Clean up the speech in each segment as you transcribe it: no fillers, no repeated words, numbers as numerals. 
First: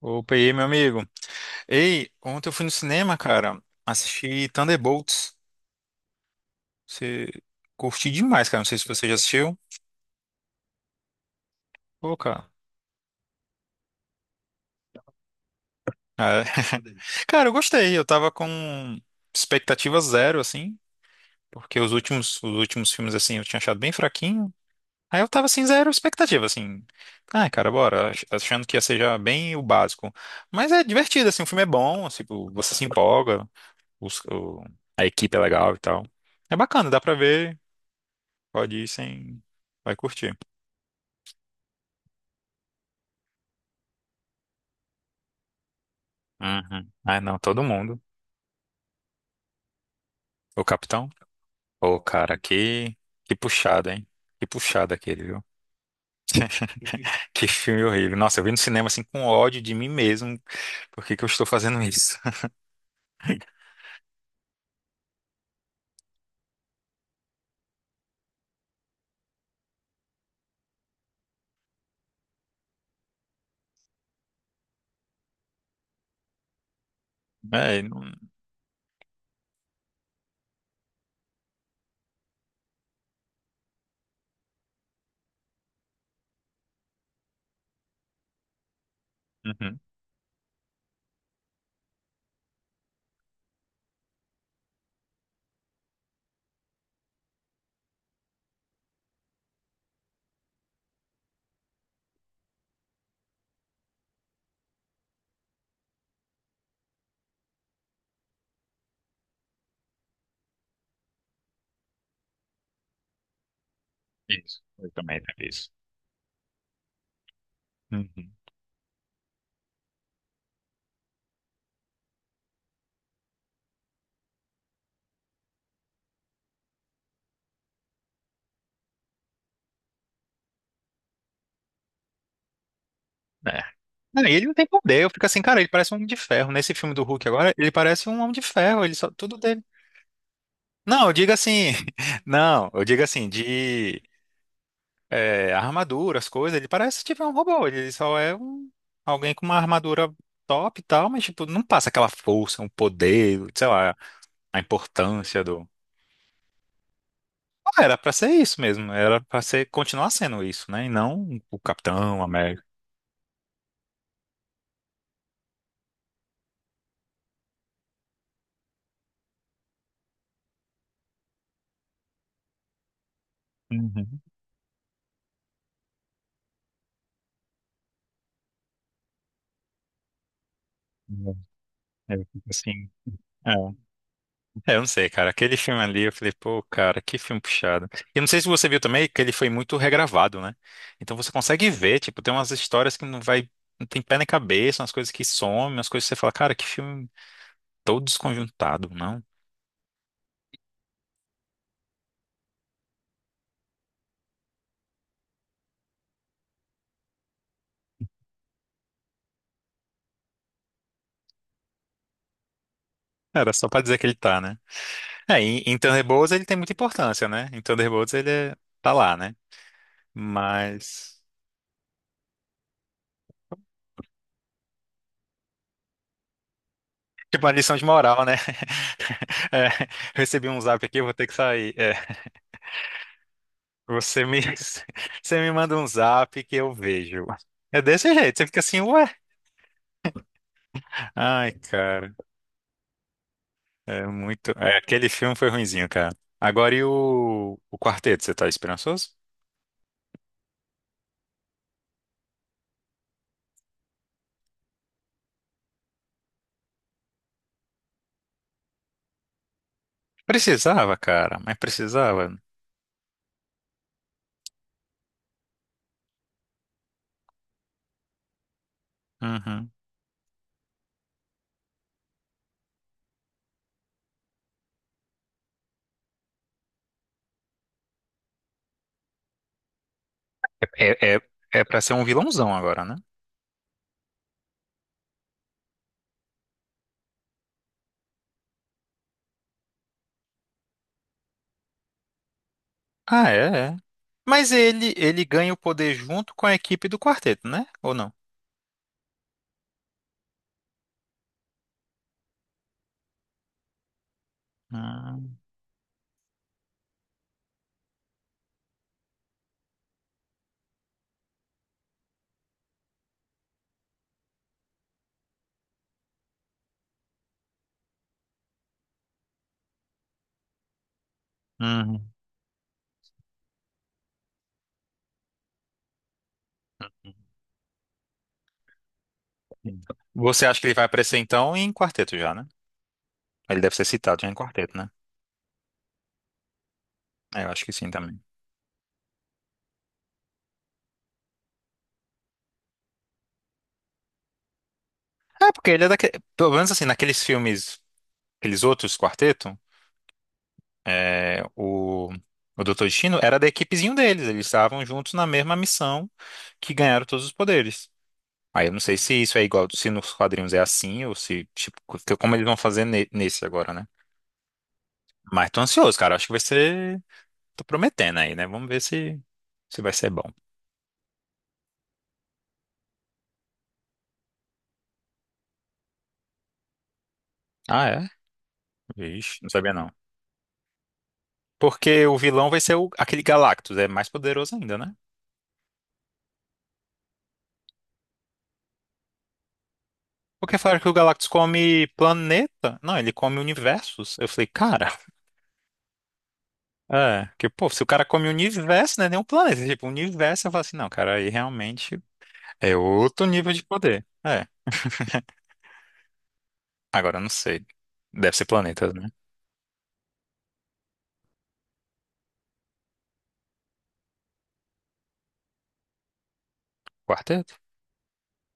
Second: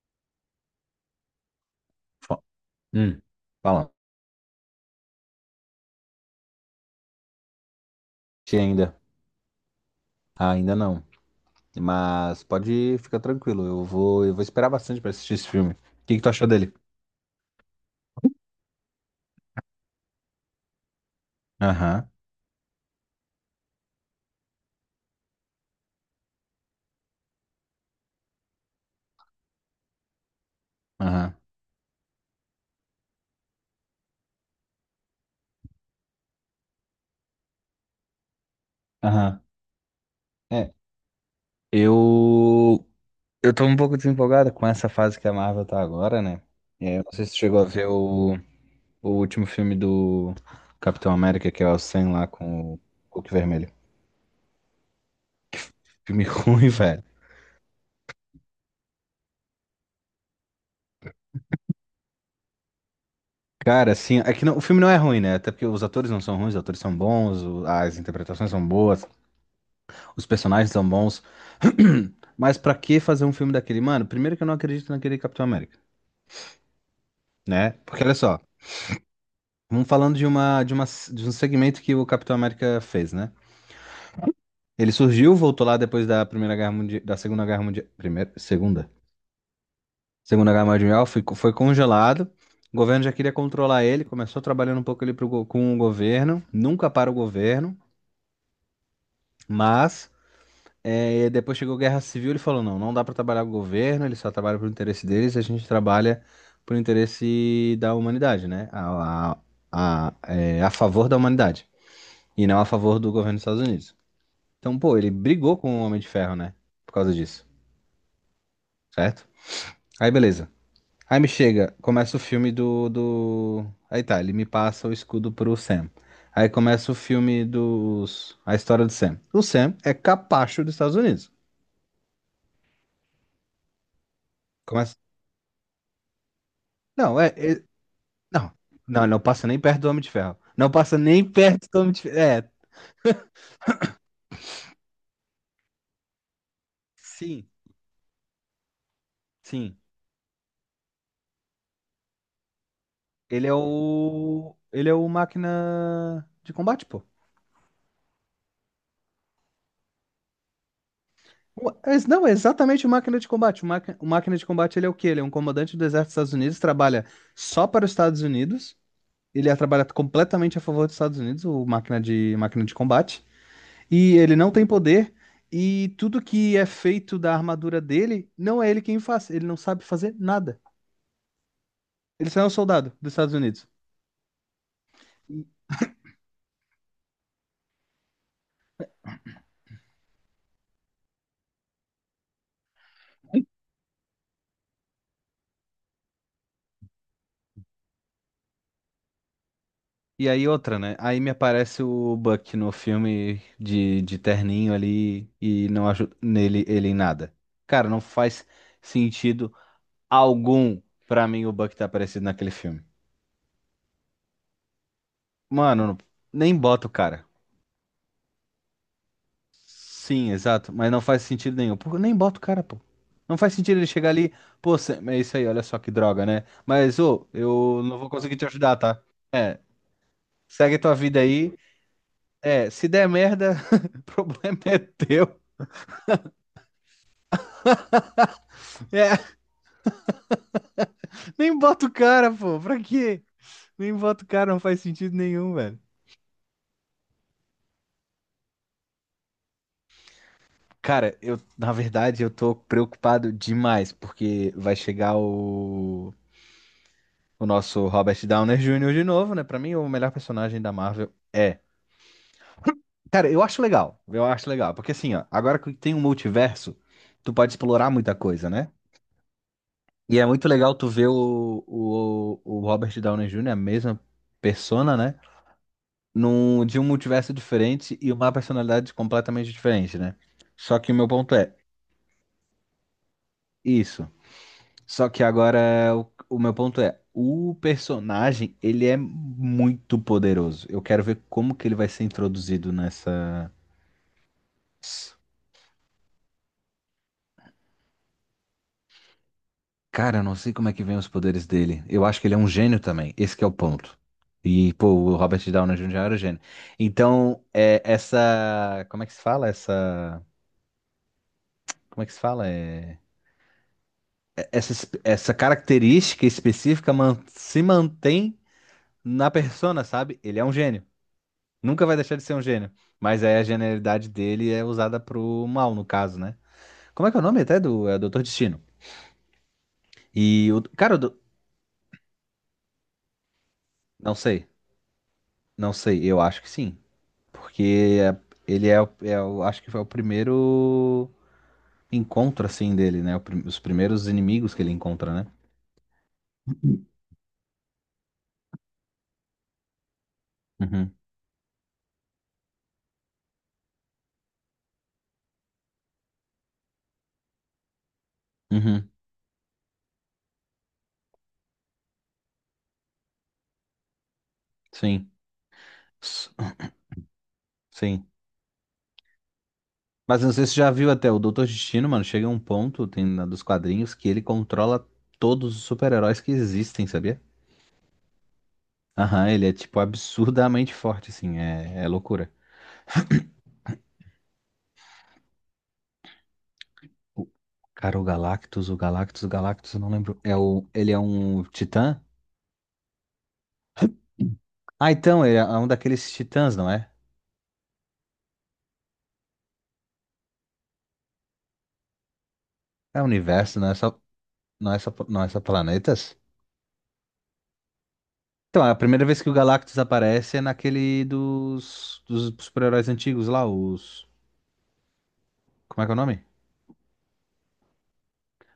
Opa, e aí, meu amigo? Ei, Fa- ontem eu fui no cinema, Hum, cara. Fala. Assisti Thunderbolts. Você curti demais, Achei cara. Não sei se Ainda, você já assistiu. Ainda não. Pô, Mas cara. pode ficar tranquilo. Eu vou esperar bastante pra assistir esse filme. O que que tu Ah, é. achou dele? Cara, eu gostei. Eu tava com expectativa zero, assim. Porque os Aham, últimos, os últimos filmes, assim, eu tinha achado bem fraquinho. Aí eu tava, assim, zero expectativa, assim. Ah, cara, bora. Achando que ia ser já bem o básico. Mas é divertido, aham, assim. O filme é bom, assim, tipo, você se empolga. os- o- a equipe é legal e tal. É bacana, dá pra ver. Pode ir sem. aham. Vai curtir. É, eu, eu tô um pouco desempolgado com essa fase que a Marvel tá agora, né? Uhum. É, eu não Ah, sei se tu não, chegou todo a ver mundo. o último filme do O capitão? Capitão América, que é o Ô, Sam lá cara, com o que, Hulk que Vermelho. puxada, hein? Que puxada aquele, viu? Filme ruim, velho. Que filme horrível. Nossa, eu vi no cinema assim com ódio de mim mesmo. Por que que eu estou fazendo isso? Cara, assim, é que o filme não é ruim, né? Até porque os atores não são ruins, os atores são bons, as interpretações são boas. Os personagens são bons. Mas pra que fazer um filme daquele? Mano, primeiro que eu não acredito naquele Capitão América, né? É, não. Porque olha só, vamos falando de um segmento que o Capitão América fez, né? Ele surgiu, voltou lá depois da Primeira Guerra Mundial, da Segunda Guerra Mundial, primeira, segunda, Uhum. Segunda Guerra Mundial, foi congelado. O governo já queria controlar ele, começou trabalhando um pouco ali com o governo, nunca para o governo, mas é, e depois chegou Guerra Civil, ele falou, não, não dá para trabalhar com o governo, ele só trabalha pro interesse deles, a gente trabalha pro interesse da humanidade, né? A favor da humanidade, e não a favor do governo dos Estados Unidos. Isso, Então, eu pô, ele também vi brigou isso. com o Homem de Ferro, né? Por causa disso, Uhum. certo? Aí, beleza. Aí me chega, começa o filme Aí tá, ele me passa o escudo pro Sam. Aí começa o filme dos... A história do Sam. O Sam é capacho dos Estados Unidos. É. Não, e ele não tem Começa... poder, eu fico assim, cara, ele parece um homem de ferro. Nesse filme do Não, Hulk é, agora, ele parece um homem de não, ferro, ele não, só, não tudo passa nem dele. perto do Homem de Ferro. Não passa Não, eu nem digo perto assim, do Homem de Ferro. É, não, eu digo assim, a armadura, as coisas. Ele parece tipo um sim, robô. Ele só é um, alguém com uma sim. armadura top e tal, mas tipo, não passa aquela força, um poder, sei lá, a Ele é o importância do. máquina de combate, pô. Ah, era pra ser isso mesmo. Era pra ser continuar sendo isso, né? E não o Capitão Não, é América. exatamente o máquina de combate. O máquina de combate, ele é o quê? Ele é um comandante do exército dos Estados Unidos, trabalha só para os Estados Unidos. Trabalha completamente a favor dos Estados Unidos, o máquina máquina de combate. E Uhum. ele não tem poder. E tudo que é feito da armadura dele, não é ele quem faz. Ele não sabe fazer nada. É, eu Ele só é fico um assim. soldado dos Estados Unidos. É, eu não sei, cara. Aquele filme ali, eu falei, pô, cara, que filme puxado. E eu não sei se você viu também que ele foi muito regravado, né? Então você consegue ver, tipo, tem umas histórias que não vai, não tem pé nem cabeça, umas coisas que somem, umas coisas que você fala, cara, que filme todo desconjuntado, não? E aí outra, né? Aí me aparece o Buck no filme de terninho ali e não ajuda nele ele em nada. Cara, não faz sentido algum pra mim o Buck tá aparecendo naquele filme. Era só pra dizer que ele tá, né? É, em Mano, não- Thunderbolts ele tem Nem muita bota o cara. importância, né? Em Thunderbolts ele tá lá, né? Sim, exato, mas não Mas, faz sentido nenhum. Pô, nem bota o cara, pô. Não faz sentido ele chegar ali, pô, Sam, é isso aí, olha só que droga, né? Mas, ô, tipo, uma lição eu de não vou moral, né? conseguir te ajudar, tá? É, É, recebi um segue zap tua aqui, eu vou vida ter que aí. sair. É, É, se der merda, o você me, problema é você teu. me manda um zap que eu vejo. É desse jeito, você fica assim, ué. É. Ai, Nem bota o cara, cara, pô. Pra quê? Nem é bota o muito. cara, não faz Aquele sentido filme foi nenhum, velho. ruinzinho, cara. Agora e o quarteto, você tá esperançoso? Cara, eu, na verdade, eu tô preocupado demais, porque vai chegar o nosso Robert Downey Jr. de novo, né? Pra mim, o melhor personagem da Precisava, Marvel cara, mas é. precisava. Cara, eu acho legal. Eu acho legal. Porque assim, ó, agora que tem um multiverso, tu pode explorar muita coisa, né? Uhum. E é muito legal tu ver o Robert Downey Jr., a mesma persona, né? Num, de um multiverso diferente e uma personalidade completamente diferente, né? Só que o meu É, é, ponto é é pra ser um vilãozão agora, né? isso. Só que agora o meu ponto é, o personagem, ele é muito poderoso. Eu quero ver como que ele vai ser introduzido Ah, nessa. é, é. Mas ele, ganha o poder junto com a equipe do quarteto, né? Ou não? Cara, eu não sei como é que vem os poderes dele. Eu acho que ele é um gênio também. Esse que é o ponto. E, pô, o Hum, Robert Downey Jr. era um gênio. Então, é, essa. Como é que se fala? Essa. Como é que se fala? Essa, essa característica específica se mantém na persona, sabe? Ele é um gênio. Nunca vai uhum. deixar de ser um gênio. Mas aí a genialidade dele é usada pro mal, no caso, né? Como é que é o nome até do Doutor Destino? E Você o. acha que ele vai Cara, o aparecer do- então em quarteto já, né? Ele deve ser Não citado já em sei. quarteto, né? Não sei. Eu acho que sim. É, eu acho que sim Porque é- também. ele é, o- é o- Acho que foi o primeiro encontro, assim, dele, né? Os primeiros inimigos que ele encontra, né? É, porque ele é daquele. Pelo menos assim, naqueles filmes, aqueles outros quarteto, Uhum. é, o Doutor Destino era da equipezinho deles. Eles estavam juntos na mesma missão que ganharam todos os poderes. Aí eu não Uhum. sei se isso é igual, se nos quadrinhos é assim, ou se, tipo, como eles vão fazer nesse agora, né? Sim. Mas tô ansioso, cara. Acho S- que vai ser. Tô Sim. prometendo aí, né? Vamos ver se vai ser Mas bom. eu não sei se você já viu até o Doutor Destino, mano. Chega um ponto, tem dos quadrinhos, que ele controla todos os super-heróis que existem, sabia? Ah, é? Aham, Vixe, ele não é, sabia tipo, não. absurdamente forte, assim. É, é Porque o loucura. vilão vai ser aquele Galactus, é mais poderoso ainda, né? O- Cara, o Galactus, eu não lembro. É Porque o, falaram que o ele é Galactus um come titã? planeta? Não, ele come universos. Eu falei, cara, Ah, então, ele é um daqueles titãs, não é? é, que pô, se o cara come universo, não é nem um planeta. Tipo, universo, eu falo assim, não, cara, aí realmente é É o outro nível universo, de poder. É, não é só planetas? agora eu não sei. Deve ser Então, é a planetas, primeira né? vez que o Galactus aparece é naquele dos super-heróis antigos lá, os... Como é que é o nome? Quarteto?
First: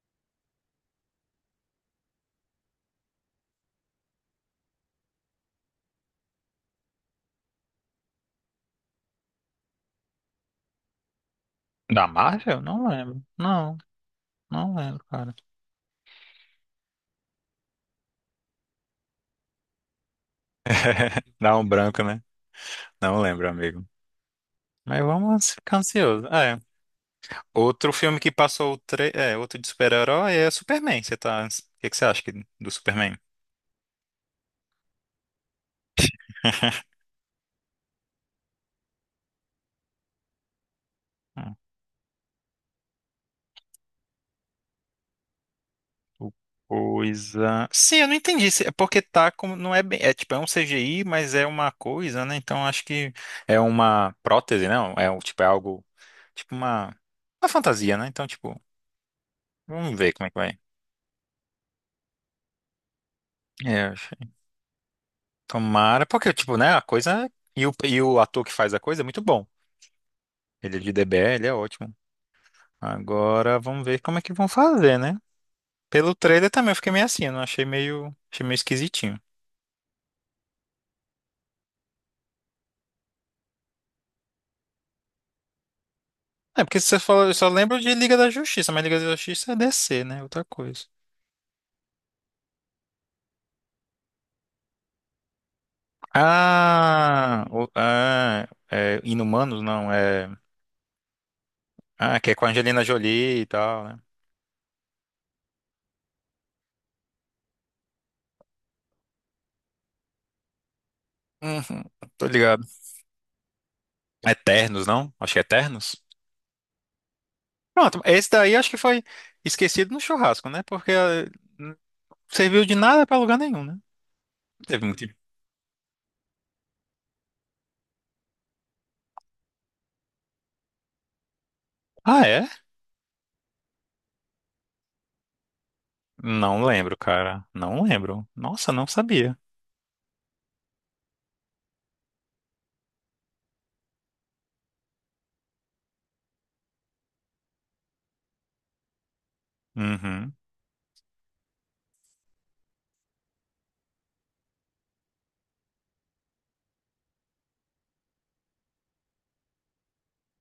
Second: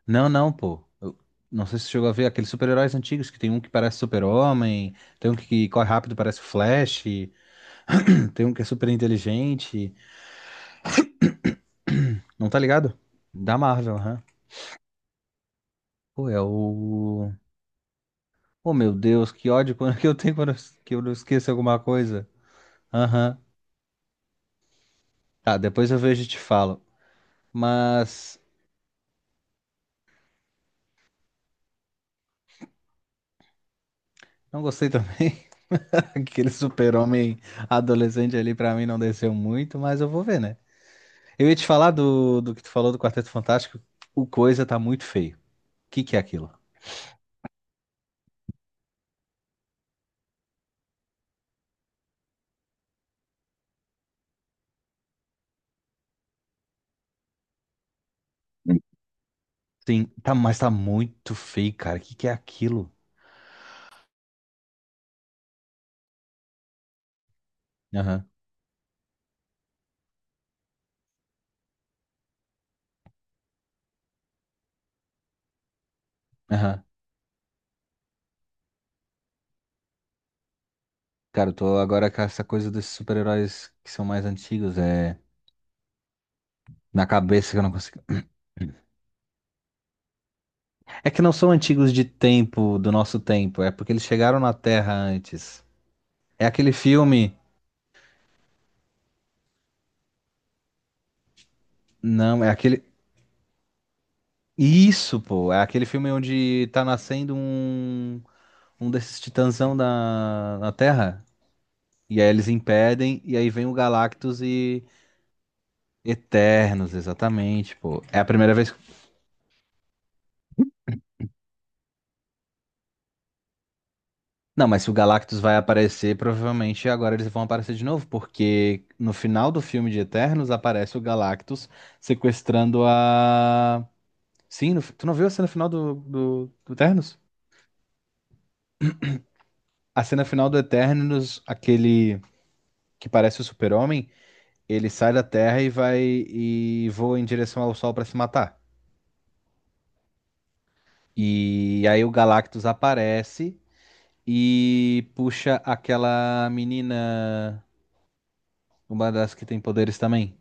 Não, não, pô. Eu não sei se você chegou a ver aqueles super-heróis antigos, que tem um que parece super-homem, tem um que corre rápido, parece o Flash, tem um que é super inteligente. Da Não tá Marvel? Não ligado? lembro. Da Não, Marvel, aham. não lembro, cara. Pô, é o. Oh, meu Deus, que ódio que eu tenho quando que eu não esqueço Dá um alguma branco, né? coisa. Não Aham. lembro, amigo. Mas vamos Tá, ficar depois eu vejo e ansioso. te É, falo. outro filme que Mas passou, outro de super-herói é Superman. Você tá... O que que você acha do Superman? não gostei também. Aquele super-homem adolescente ali pra mim não desceu muito, mas eu vou ver, né? Eu ia Hum. te falar do que tu falou do Quarteto Fantástico. O coisa tá muito feio. O que que é O aquilo? Coisa. Sim, eu não entendi. É porque tá como. Não é bem. É tipo, é um CGI, mas é uma coisa, né? Então acho que é uma prótese, não? É tipo, é algo. Tipo uma. Uma fantasia, né? Então, tipo, vamos Sim, ver como é tá, que mas vai. tá muito feio, cara. O que que é aquilo? É, eu achei. Tomara. Porque, tipo, né? A coisa. e o, Aham, ator que faz a coisa é muito bom. Ele é de DBL, ele é ótimo. Agora vamos ver como é que vão fazer, né? Pelo trailer também eu aham. fiquei meio assim, eu não achei meio. Achei meio esquisitinho. Cara, eu tô agora com essa coisa desses super-heróis que são mais antigos, é É, porque você na falou, eu só cabeça que eu não lembro de consigo. Liga da Justiça, mas Liga da Justiça é DC, né? Outra coisa. É que não são antigos de tempo, do nosso tempo, é porque eles chegaram na Terra antes. É aquele filme. Ah, é Inumanos, não, é. Ah, que é Não, com a é Angelina aquele. Jolie e tal, né? Isso, pô! É aquele filme onde tá nascendo um. Um desses titãzão na Terra. Uhum, E tô aí eles ligado. impedem, e aí vem o Galactus e Eternos, não? Acho que é Eternos. Eternos, exatamente, Pronto, pô. É a esse primeira daí acho vez. que foi esquecido no churrasco, né? Porque não serviu de nada pra lugar nenhum, né? Não Não, mas teve se o muito. Galactus vai aparecer, provavelmente agora eles vão aparecer de novo, porque no final do filme de Eternos aparece o Galactus Ah, é? sequestrando a. Sim, tu não viu a cena final do, do, Não do lembro, Eternos? cara. Não lembro. Nossa, não sabia. A cena final do Eternos, aquele que parece o Super-Homem, ele sai da Terra e vai e voa em direção ao Sol pra se matar. Uhum. E aí o Galactus aparece e puxa aquela menina, uma das que tem poderes também.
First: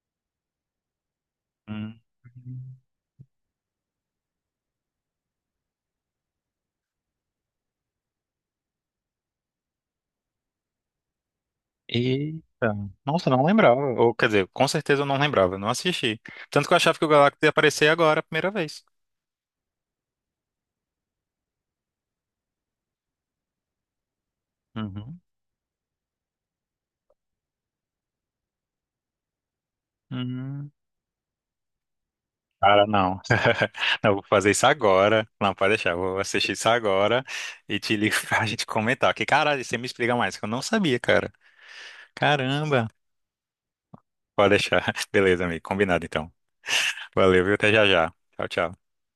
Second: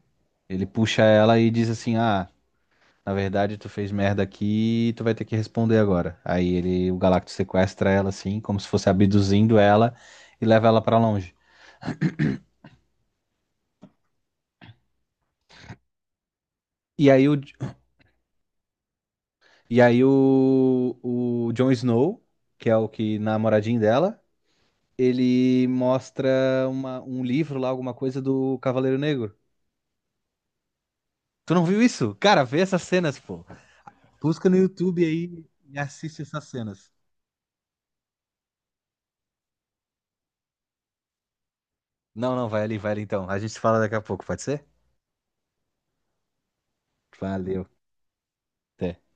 Ele puxa ela e diz assim: Hum. Ah, na verdade tu fez merda aqui e tu vai ter que responder agora. Aí ele, o Galactus sequestra ela assim, como se fosse abduzindo ela e leva ela pra longe. Eita, nossa, não lembrava. Ou, quer dizer, com certeza eu não lembrava, eu não assisti. Tanto que eu achava que o E aí o, Galactus ia aparecer agora, a primeira vez. e aí o Jon Snow, que é o que namoradinho dela, Uhum. ele mostra uma, um livro lá, alguma coisa do Cavaleiro Negro. Uhum. Tu não viu isso? Cara, vê essas Cara, não. cenas, pô. Não, eu vou Busca fazer no isso YouTube agora. aí Não, pode e deixar, eu vou assiste essas assistir isso cenas. agora e te ligo pra gente comentar. Que caralho, você me explica mais, que eu não sabia, cara. Não, não, Caramba. vai ali então. A gente fala daqui a pouco, pode Pode ser? deixar. Beleza, amigo, combinado então. Valeu, viu? Valeu. Até já já. Tchau, tchau. Até